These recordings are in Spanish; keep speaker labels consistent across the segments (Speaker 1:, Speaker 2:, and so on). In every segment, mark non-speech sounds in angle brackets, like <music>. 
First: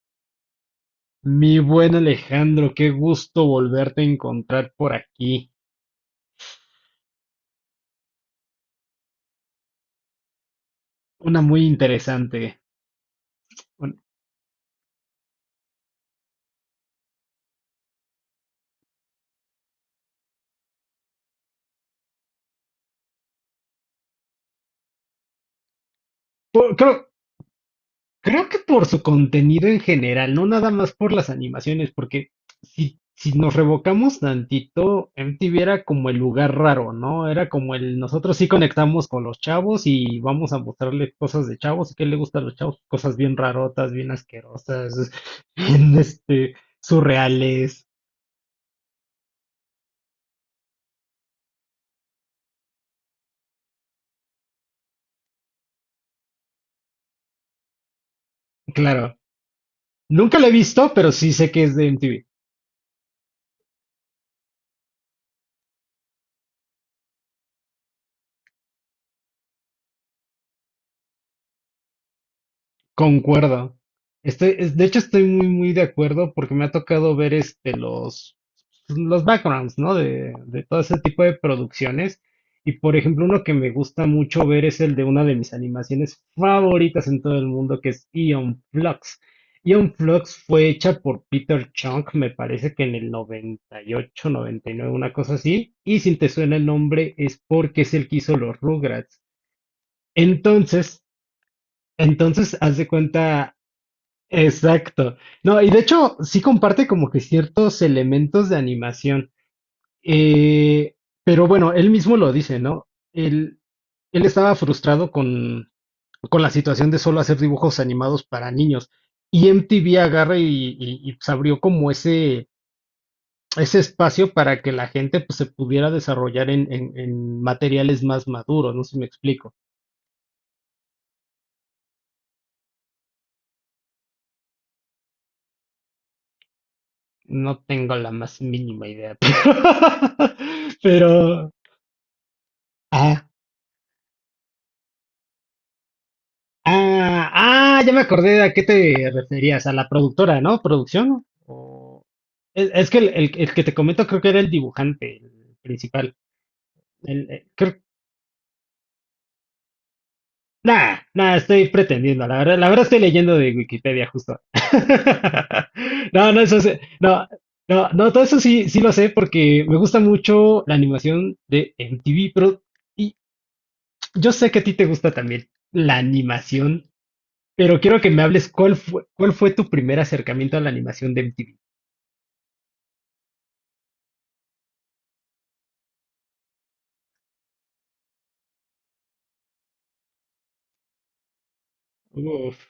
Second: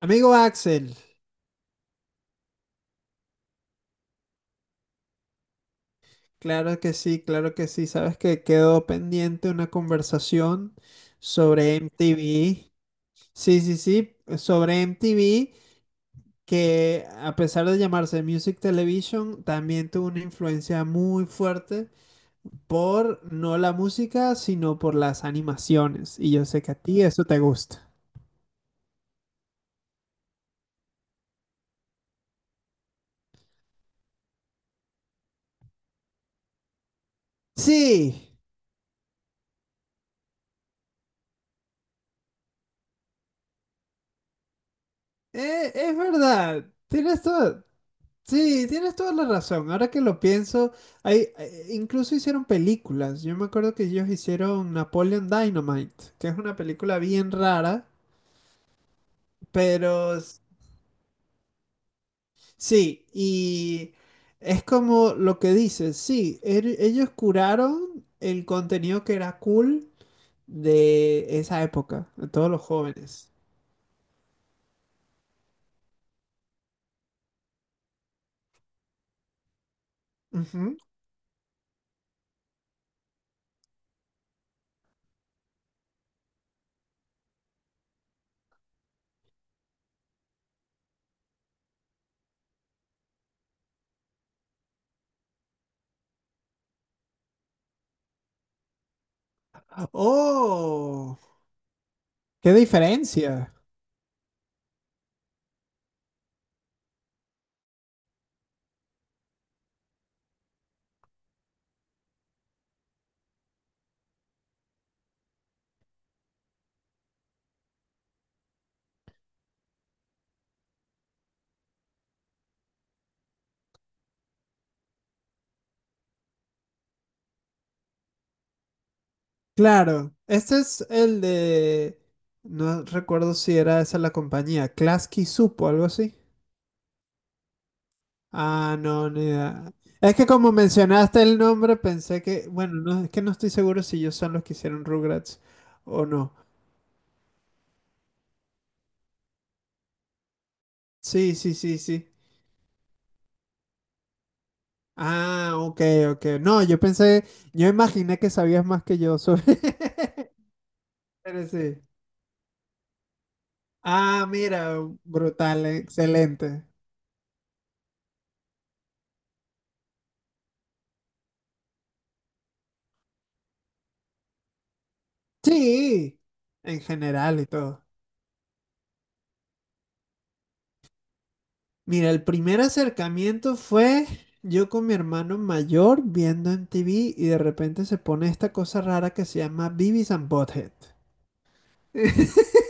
Speaker 1: Amigo Axel,
Speaker 2: Mi buen Alejandro, qué gusto volverte a encontrar por aquí.
Speaker 1: claro que sí, claro que sí. Sabes que quedó pendiente una conversación
Speaker 2: Una muy
Speaker 1: sobre
Speaker 2: interesante.
Speaker 1: MTV. Sí, sí,
Speaker 2: Un-
Speaker 1: sí, sobre MTV, que a pesar de llamarse Music Television, también tuvo una influencia muy fuerte por no la música, sino por las animaciones. Y yo sé que
Speaker 2: por-
Speaker 1: a ti
Speaker 2: creo,
Speaker 1: eso te gusta.
Speaker 2: Creo que por su contenido en general, no nada más por las animaciones, porque si nos revocamos tantito, MTV era como el lugar raro, ¿no? Era como el
Speaker 1: Sí,
Speaker 2: nosotros sí conectamos con los chavos y vamos a mostrarle cosas de chavos y qué le gusta a los chavos, cosas bien rarotas, bien asquerosas, <laughs> bien
Speaker 1: es verdad. Tienes todo.
Speaker 2: surreales.
Speaker 1: Sí, tienes toda la razón. Ahora que lo pienso, hay, incluso hicieron películas. Yo me acuerdo que ellos hicieron Napoleon Dynamite, que es una película bien rara,
Speaker 2: Claro.
Speaker 1: pero
Speaker 2: Nunca
Speaker 1: s-
Speaker 2: lo he visto, pero sí sé que es de MTV.
Speaker 1: sí, y es como lo que dices, sí, ellos curaron el contenido que era cool de esa época, de todos los jóvenes.
Speaker 2: Concuerdo. De hecho, estoy muy, muy de acuerdo porque me ha tocado ver los backgrounds, ¿no? De
Speaker 1: Ujú.
Speaker 2: todo ese tipo de producciones. Y por ejemplo, uno que me gusta mucho ver es el de una de mis animaciones favoritas en todo el mundo, que es Eon Flux. Eon Flux fue hecha por Peter Chung, me parece que en el 98, 99, una cosa así. Y si te suena el nombre es porque es el que hizo los Rugrats. Entonces,
Speaker 1: Oh, qué
Speaker 2: Entonces, haz de
Speaker 1: diferencia.
Speaker 2: cuenta, exacto. No, y de hecho, sí comparte como que ciertos elementos de animación. Eh, pero bueno, él mismo lo dice, ¿no? Él, él estaba frustrado con la situación de solo hacer dibujos animados para niños. Y MTV agarra y pues, abrió como ese espacio para que la gente pues, se pudiera desarrollar en materiales más maduros, no sé si me explico.
Speaker 1: Claro, este es el de. No recuerdo si era esa la compañía, Klasky Supo, algo así.
Speaker 2: No tengo la más
Speaker 1: Ah,
Speaker 2: mínima
Speaker 1: no,
Speaker 2: idea,
Speaker 1: ni idea. Es que
Speaker 2: <laughs>
Speaker 1: como
Speaker 2: pero...
Speaker 1: mencionaste el nombre, pensé que. Bueno, no, es que
Speaker 2: Ah,
Speaker 1: no estoy seguro si ellos son los que hicieron Rugrats o no.
Speaker 2: ah, ah, ya me acordé a qué te referías, a la productora, ¿no? ¿Producción?
Speaker 1: Sí, sí, sí,
Speaker 2: O...
Speaker 1: sí.
Speaker 2: Es que el que te comento creo que era el dibujante,
Speaker 1: Ah,
Speaker 2: el
Speaker 1: ok,
Speaker 2: principal.
Speaker 1: ok. No, yo pensé,
Speaker 2: El, eh,
Speaker 1: yo
Speaker 2: creo-
Speaker 1: imaginé que sabías más que yo sobre. <laughs>
Speaker 2: Nah, nah,
Speaker 1: Pero
Speaker 2: estoy
Speaker 1: sí.
Speaker 2: pretendiendo, la verdad estoy leyendo de Wikipedia
Speaker 1: Ah,
Speaker 2: justo.
Speaker 1: mira, brutal,
Speaker 2: <laughs> No, no,
Speaker 1: excelente.
Speaker 2: no, no, no, todo eso sí, sí lo sé porque me gusta mucho la animación de MTV, pero... Yo sé que a ti te gusta también la
Speaker 1: Sí, en
Speaker 2: animación,
Speaker 1: general y
Speaker 2: pero
Speaker 1: todo.
Speaker 2: quiero que me hables cuál fue tu primer acercamiento a la animación de MTV.
Speaker 1: Mira, el primer acercamiento fue yo con mi hermano mayor viendo en TV y de repente se pone esta cosa rara que se llama Beavis and Butthead. <laughs>
Speaker 2: Uf,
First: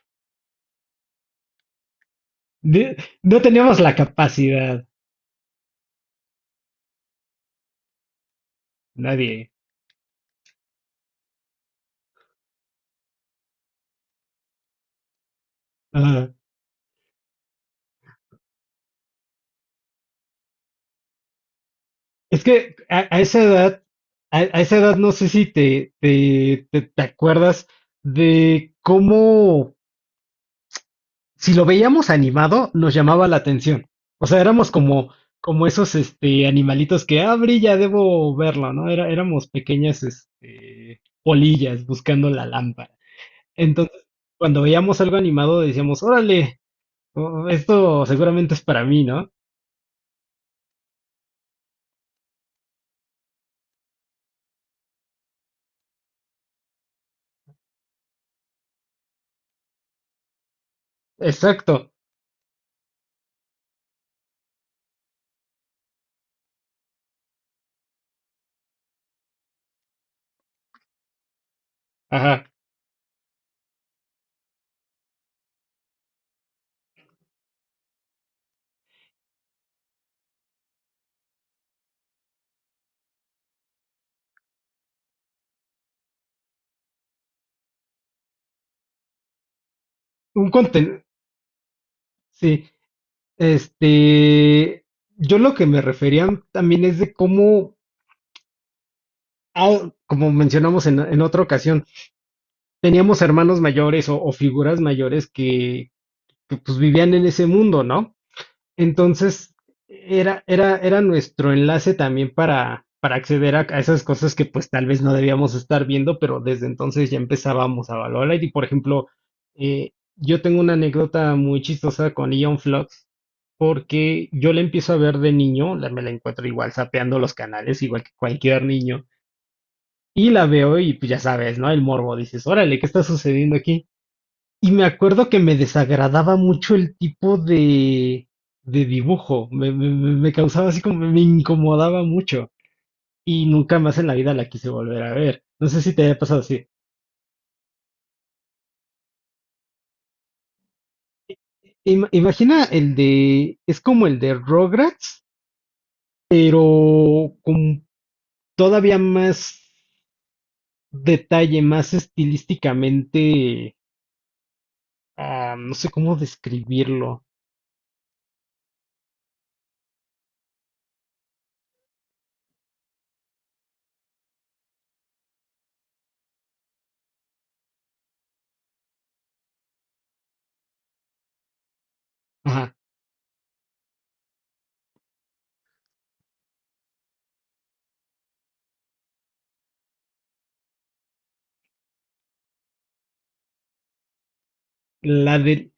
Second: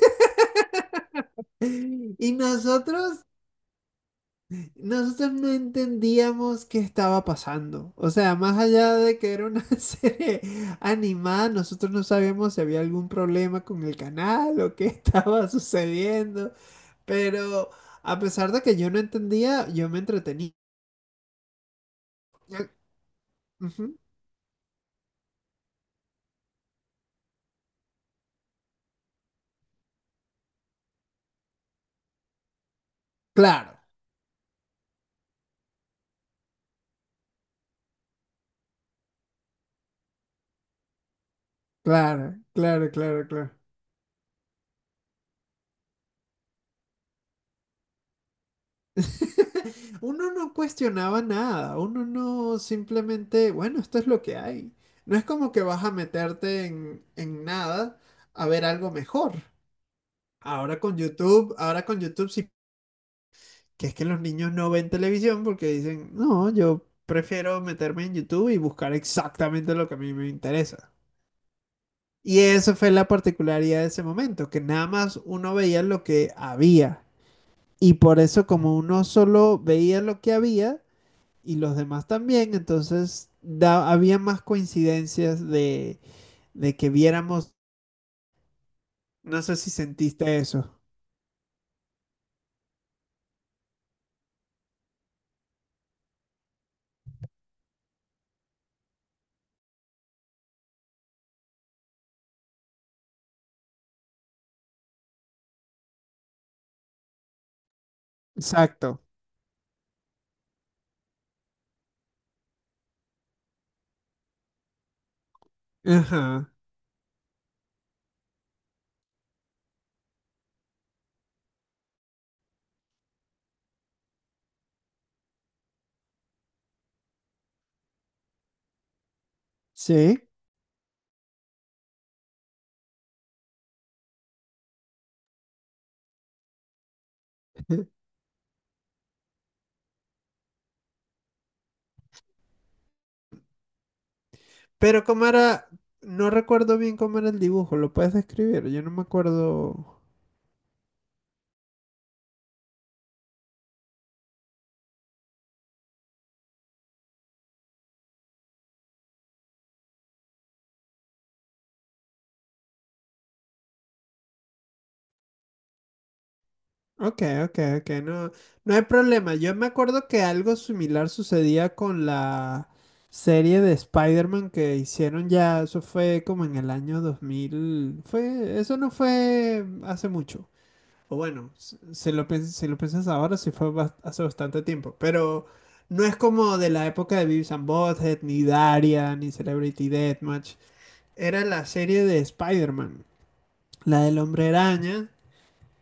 Speaker 1: Y
Speaker 2: de-
Speaker 1: nosotros,
Speaker 2: no teníamos la capacidad,
Speaker 1: nosotros no entendíamos qué estaba pasando. O sea, más allá de que era
Speaker 2: nadie.
Speaker 1: una <laughs> serie animada, nosotros no sabíamos si había algún problema con el canal o qué <laughs> estaba
Speaker 2: Ajá.
Speaker 1: sucediendo. Pero a pesar de que yo no entendía, yo me entretenía.
Speaker 2: Es que a, a esa edad,
Speaker 1: Ujú.
Speaker 2: a, a esa edad no sé si te acuerdas de cómo si lo veíamos animado, nos llamaba la
Speaker 1: Claro.
Speaker 2: atención. O sea, éramos como esos animalitos que, ah, brilla, debo verlo, ¿no? Era, éramos pequeñas polillas
Speaker 1: Claro,
Speaker 2: buscando la
Speaker 1: claro,
Speaker 2: lámpara.
Speaker 1: claro, claro.
Speaker 2: Entonces, cuando veíamos algo animado, decíamos, órale, oh, esto seguramente es para mí, ¿no?
Speaker 1: <laughs> Uno no cuestionaba nada, uno no simplemente, bueno, esto es lo que hay. No es como que vas a meterte en nada a ver algo mejor. Ahora
Speaker 2: Exacto.
Speaker 1: con YouTube sí, que es que los niños no ven televisión porque dicen, no, yo prefiero meterme en YouTube y buscar exactamente lo que a mí me interesa. Y
Speaker 2: Ajá.
Speaker 1: eso fue la particularidad de ese momento, que nada más uno veía lo que había. Y por eso como uno solo veía lo que había y los demás también, entonces había más coincidencias de que viéramos, no sé si sentiste
Speaker 2: Un
Speaker 1: eso.
Speaker 2: contenido. Sí. Este. Yo lo que me refería también es de cómo, ah, como mencionamos en otra ocasión, teníamos hermanos mayores o figuras mayores que pues vivían en ese mundo, ¿no?
Speaker 1: Exacto.
Speaker 2: Entonces era nuestro enlace también para acceder a esas cosas que pues tal vez no debíamos estar viendo, pero
Speaker 1: Ajá.
Speaker 2: desde entonces ya empezábamos a valorar. Y por ejemplo, yo tengo una anécdota muy chistosa con Ion Flux, porque yo la empiezo a ver de niño, me la encuentro igual sapeando los canales, igual que cualquier niño.
Speaker 1: Sí.
Speaker 2: Y la veo y pues ya sabes, ¿no? El morbo, dices, órale, ¿qué está sucediendo aquí? Y me acuerdo que me desagradaba mucho el tipo
Speaker 1: <laughs>
Speaker 2: de dibujo. Me causaba así como, me incomodaba mucho. Y nunca más en la vida la quise volver
Speaker 1: Pero
Speaker 2: a
Speaker 1: cómo
Speaker 2: ver. No
Speaker 1: era,
Speaker 2: sé si te haya
Speaker 1: no
Speaker 2: pasado así.
Speaker 1: recuerdo bien cómo era el dibujo, ¿lo puedes describir? Yo no me acuerdo.
Speaker 2: Imagina el de, es como el de Rugrats, pero con todavía más detalle, más estilísticamente, no sé cómo
Speaker 1: Ok,
Speaker 2: describirlo.
Speaker 1: ok, ok, no, no hay problema. Yo me acuerdo que algo similar sucedía con la serie de Spider-Man que hicieron ya, eso fue como en el año 2000. Eso no fue hace mucho. O bueno, si lo
Speaker 2: Ajá.
Speaker 1: piensas ahora, sí fue hace bastante tiempo, pero no es como de la época de Beavis and Butthead, ni Daria, ni Celebrity Deathmatch. Era la serie de Spider-Man, la del Hombre Araña.
Speaker 2: La de,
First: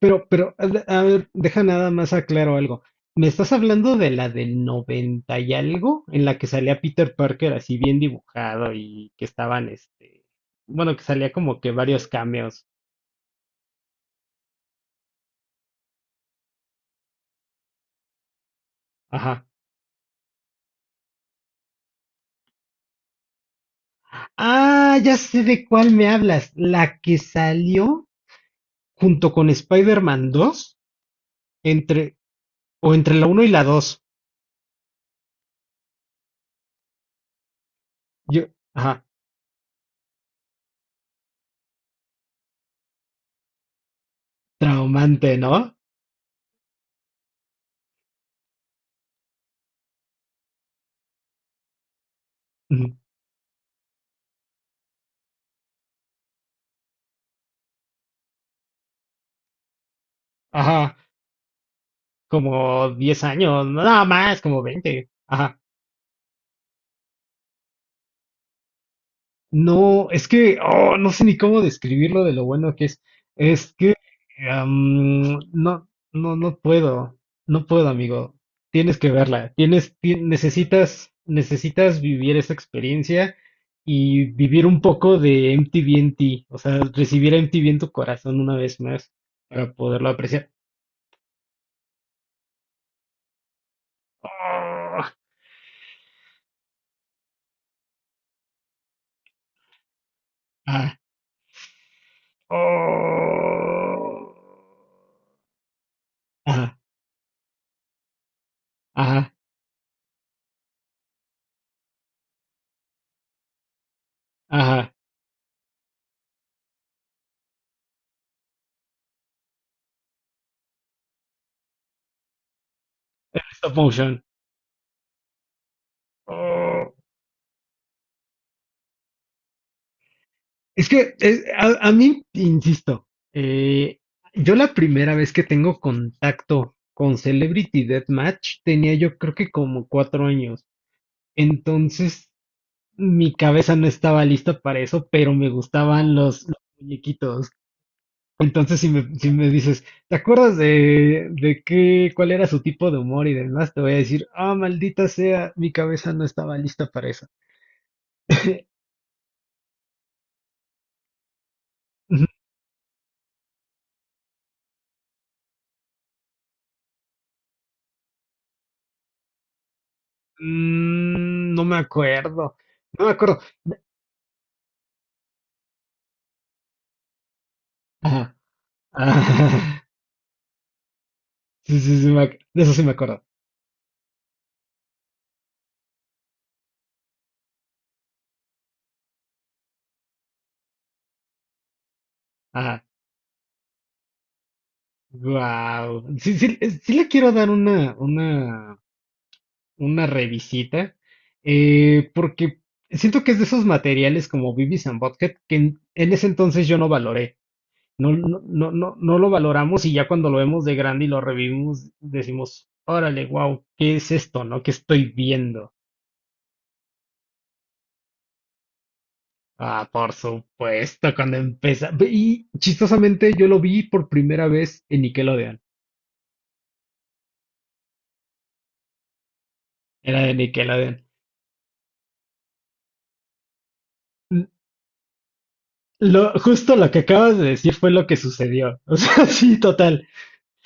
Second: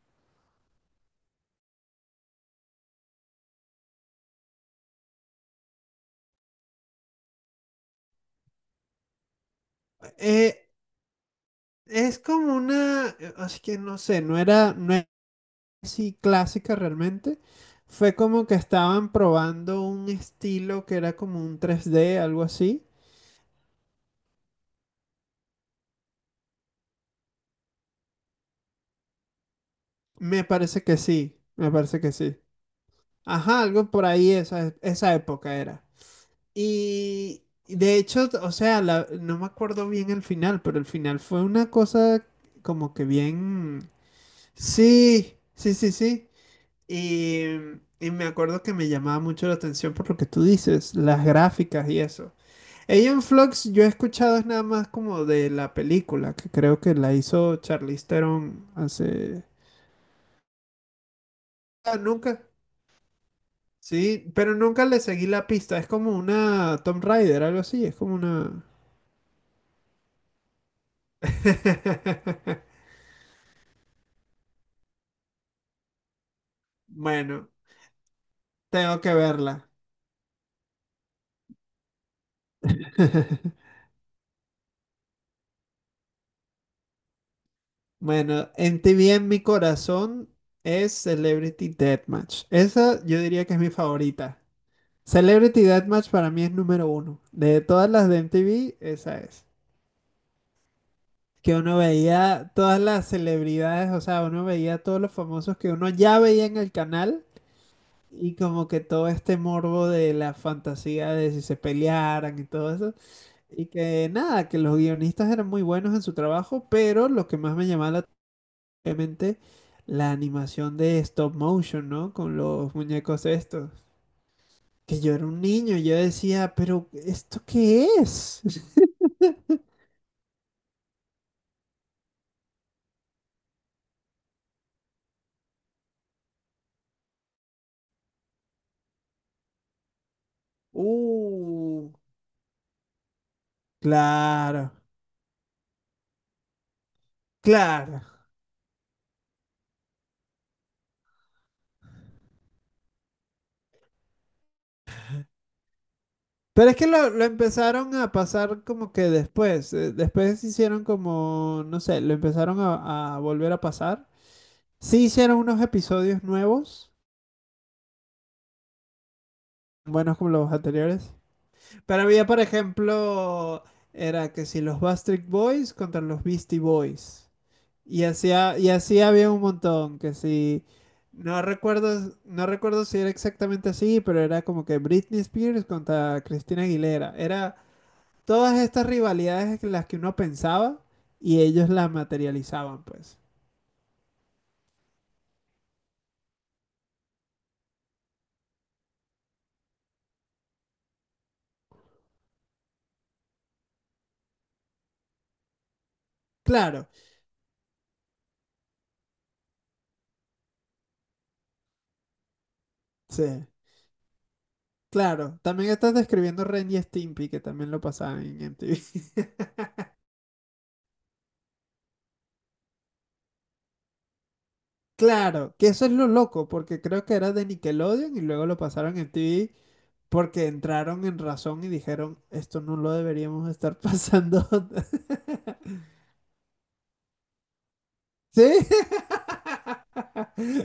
Speaker 2: pero, a ver, deja nada más aclaro algo. ¿Me estás hablando de la del 90 y algo? En la que salía Peter Parker así bien dibujado y que estaban,
Speaker 1: Eh,
Speaker 2: bueno, que salía como que varios
Speaker 1: Es como
Speaker 2: cameos.
Speaker 1: una, así que no sé, no era así clásica realmente. Fue como que estaban
Speaker 2: Ajá.
Speaker 1: probando un estilo que era como un 3D algo así.
Speaker 2: Ah, ya sé de cuál me hablas. La que salió junto con Spider-Man
Speaker 1: Me
Speaker 2: 2,
Speaker 1: parece que sí, me parece que
Speaker 2: entre,
Speaker 1: sí.
Speaker 2: o entre la uno y
Speaker 1: Ajá,
Speaker 2: la
Speaker 1: algo
Speaker 2: dos.
Speaker 1: por ahí, esa época era. Y de hecho,
Speaker 2: Yo,
Speaker 1: o sea,
Speaker 2: ajá,
Speaker 1: no me acuerdo bien el final, pero el final fue una cosa como que bien. Sí,
Speaker 2: traumante,
Speaker 1: sí,
Speaker 2: ¿no?
Speaker 1: sí, sí. Y, y me acuerdo que me llamaba mucho la atención por lo que tú dices, las gráficas y eso.
Speaker 2: Ujú.
Speaker 1: Ella Flux yo he escuchado es nada más como de la película, que creo que la hizo Charlize Theron hace.
Speaker 2: Ajá,
Speaker 1: Ah, nunca.
Speaker 2: como 10 años, no, nada
Speaker 1: Sí,
Speaker 2: más,
Speaker 1: pero
Speaker 2: como
Speaker 1: nunca le
Speaker 2: 20.
Speaker 1: seguí la
Speaker 2: Ajá.
Speaker 1: pista. Es como una Tomb Raider, algo así. Es como una.
Speaker 2: No, es que no sé ni cómo describirlo de lo
Speaker 1: <laughs>
Speaker 2: bueno que es. Es que no, no, no puedo,
Speaker 1: Bueno,
Speaker 2: no puedo, amigo. Tienes,
Speaker 1: tengo
Speaker 2: que
Speaker 1: que
Speaker 2: verla.
Speaker 1: verla.
Speaker 2: Necesitas vivir esa experiencia
Speaker 1: <laughs>
Speaker 2: y vivir un poco de MTV en ti, o sea, recibir a MTV en tu corazón
Speaker 1: Bueno,
Speaker 2: una vez
Speaker 1: en
Speaker 2: más
Speaker 1: TV en mi
Speaker 2: para poderlo
Speaker 1: corazón
Speaker 2: apreciar.
Speaker 1: es Celebrity Deathmatch. Esa yo diría que es mi favorita.
Speaker 2: Oh,
Speaker 1: Celebrity Deathmatch para mí es número 1. De todas las de MTV, esa es.
Speaker 2: ah,
Speaker 1: Que uno veía todas las celebridades, o sea,
Speaker 2: oh,
Speaker 1: uno veía todos los famosos que uno ya veía en el
Speaker 2: ajá,
Speaker 1: canal y como que todo
Speaker 2: ajá,
Speaker 1: este morbo de la fantasía de si se pelearan y todo eso. Y que nada, que los
Speaker 2: ajá.
Speaker 1: guionistas eran muy buenos en su trabajo, pero lo que más me llamaba la atención obviamente la animación de stop motion, ¿no? Con los muñecos estos.
Speaker 2: Stop motion.
Speaker 1: Que yo era un niño, yo decía, pero
Speaker 2: ¡Oh!
Speaker 1: ¿esto qué es?
Speaker 2: A mí, insisto, eh, yo la primera vez que tengo contacto con Celebrity Deathmatch tenía yo creo que como 4 años.
Speaker 1: Uh,
Speaker 2: Entonces mi cabeza no estaba lista
Speaker 1: claro,
Speaker 2: para eso, pero me gustaban los muñequitos.
Speaker 1: claro.
Speaker 2: Entonces si me dices, ¿te acuerdas de cuál era su tipo de humor y demás? Te voy a decir, ah, maldita sea, mi cabeza no estaba
Speaker 1: Pero es que
Speaker 2: lista para
Speaker 1: lo
Speaker 2: eso.
Speaker 1: empezaron a pasar
Speaker 2: <laughs>
Speaker 1: como que después, después hicieron como, no sé, lo empezaron a volver a pasar. Sí hicieron unos episodios nuevos, buenos como los anteriores.
Speaker 2: No me
Speaker 1: Pero había, por
Speaker 2: acuerdo, no me acuerdo.
Speaker 1: ejemplo, era que si los Backstreet Boys contra los Beastie Boys. Y así,
Speaker 2: Ajá.
Speaker 1: ha- y así había un
Speaker 2: Ah,
Speaker 1: montón, que si
Speaker 2: <laughs> sí, sí, sí,
Speaker 1: no
Speaker 2: de eso sí
Speaker 1: recuerdo
Speaker 2: me
Speaker 1: si era
Speaker 2: acuerdo.
Speaker 1: exactamente así, pero era como que Britney Spears contra Cristina Aguilera. Era todas estas rivalidades las que uno pensaba y ellos las materializaban,
Speaker 2: Ajá.
Speaker 1: pues.
Speaker 2: Wow. Sí, sí, sí le quiero dar una revisita, porque siento que es de esos materiales como Beavis and Butthead que en ese entonces yo no
Speaker 1: Claro,
Speaker 2: valoré. No, no, no, no, no lo valoramos y ya cuando lo vemos de grande y lo revivimos, decimos, órale,
Speaker 1: sí,
Speaker 2: wow, ¿qué es esto, no? ¿Qué estoy
Speaker 1: claro. También
Speaker 2: viendo?
Speaker 1: estás describiendo Ren y Stimpy, que también lo pasaban en MTV. <laughs>
Speaker 2: Ah, por supuesto, cuando empieza. Y chistosamente yo lo vi por primera vez en
Speaker 1: Claro,
Speaker 2: Nickelodeon.
Speaker 1: que eso es lo loco, porque creo que era de Nickelodeon y luego lo pasaron en MTV.
Speaker 2: Era de
Speaker 1: Porque
Speaker 2: Nickelodeon.
Speaker 1: entraron en razón y dijeron, esto no lo deberíamos estar pasando. <laughs>
Speaker 2: Justo lo que acabas de decir fue lo que
Speaker 1: ¿Sí?
Speaker 2: sucedió. O sea, <laughs> sí, total.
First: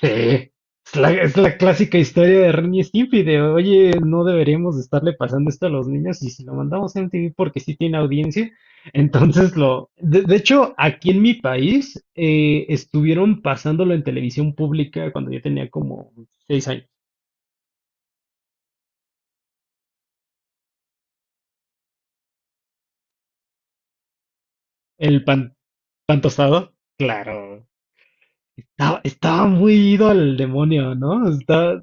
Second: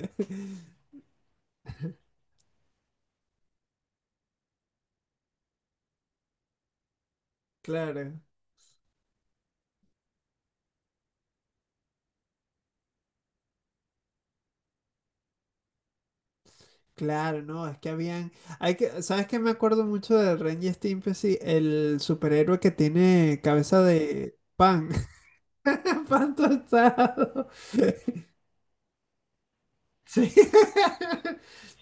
Speaker 2: Sí. Es la clásica historia de Ren y Stimpy de, oye, no deberíamos estarle pasando esto a los niños y si lo mandamos a MTV porque sí tiene
Speaker 1: Claro,
Speaker 2: audiencia, entonces. De hecho, aquí en mi país estuvieron pasándolo en televisión pública cuando yo tenía como 6 años.
Speaker 1: claro, no, es que habían, hay que, ¿sabes qué? Me acuerdo mucho de Ren y Stimpy, sí, el superhéroe que tiene cabeza de pan,
Speaker 2: El pan,
Speaker 1: <laughs>
Speaker 2: pan
Speaker 1: pan
Speaker 2: tostado,
Speaker 1: tostado.
Speaker 2: claro.
Speaker 1: <laughs>
Speaker 2: Estaba muy ido
Speaker 1: Sí.
Speaker 2: al demonio, ¿no?
Speaker 1: <laughs>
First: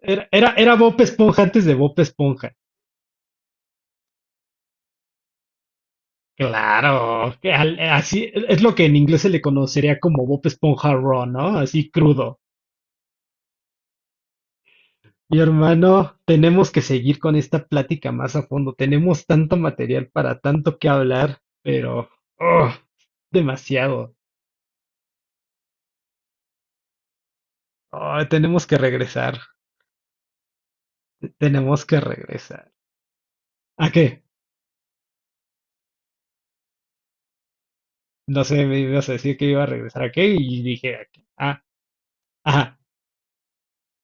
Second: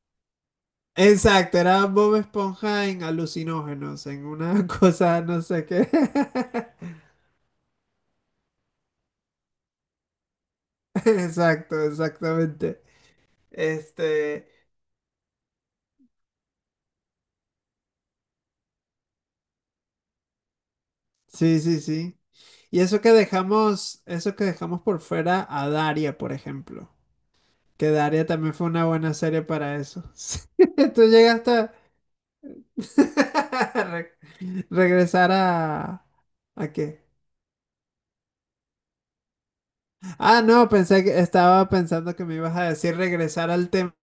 Speaker 2: Era Bob Esponja
Speaker 1: Exacto,
Speaker 2: antes de
Speaker 1: era
Speaker 2: Bob
Speaker 1: Bob
Speaker 2: Esponja.
Speaker 1: Esponja en alucinógenos, en una <laughs> cosa, no sé qué. <laughs>
Speaker 2: Claro, que así es lo que en inglés se le conocería como Bob Esponja
Speaker 1: <laughs>
Speaker 2: Raw, ¿no?
Speaker 1: Exacto,
Speaker 2: Así crudo.
Speaker 1: exactamente. Este,
Speaker 2: Mi hermano, tenemos que seguir con esta plática más a fondo. Tenemos tanto material para tanto que hablar,
Speaker 1: sí, sí,
Speaker 2: pero
Speaker 1: sí.
Speaker 2: oh,
Speaker 1: Y
Speaker 2: demasiado.
Speaker 1: eso que dejamos por fuera a Daria, por ejemplo. Que
Speaker 2: Oh,
Speaker 1: Daria también
Speaker 2: tenemos
Speaker 1: fue
Speaker 2: que
Speaker 1: una buena
Speaker 2: regresar.
Speaker 1: serie para eso. <laughs> Sí, tú llegaste a
Speaker 2: Tenemos que regresar.
Speaker 1: <laughs>
Speaker 2: ¿A qué?
Speaker 1: re- regresar a. ¿A qué?
Speaker 2: No sé, me ibas a decir que iba a regresar a qué
Speaker 1: Ah,
Speaker 2: y
Speaker 1: no,
Speaker 2: dije
Speaker 1: pensé
Speaker 2: a
Speaker 1: que
Speaker 2: qué. Ah,
Speaker 1: estaba pensando que me ibas a
Speaker 2: ajá,
Speaker 1: decir regresar al tema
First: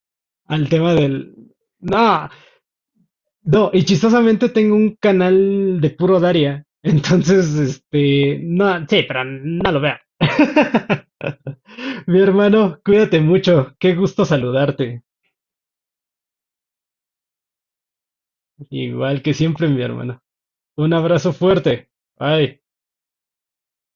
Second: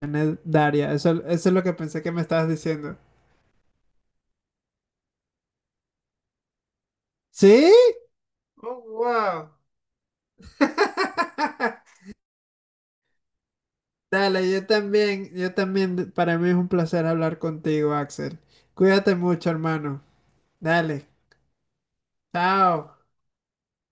Speaker 1: de
Speaker 2: al
Speaker 1: Daria.
Speaker 2: tema
Speaker 1: Eso,
Speaker 2: del...
Speaker 1: eso es lo que pensé que me
Speaker 2: No,
Speaker 1: estabas diciendo.
Speaker 2: No, y chistosamente tengo un canal de puro Daria. <laughs> Entonces,
Speaker 1: ¿Sí? Oh,
Speaker 2: no, sí, pero
Speaker 1: wow.
Speaker 2: no lo veo. <laughs>
Speaker 1: <laughs>
Speaker 2: Mi hermano, cuídate mucho. Qué gusto
Speaker 1: Dale,
Speaker 2: saludarte.
Speaker 1: yo también, para mí es un placer hablar contigo, Axel. Cuídate
Speaker 2: Igual que
Speaker 1: mucho,
Speaker 2: siempre, mi
Speaker 1: hermano.
Speaker 2: hermano. Un
Speaker 1: Dale,
Speaker 2: abrazo fuerte. Bye.
Speaker 1: chao.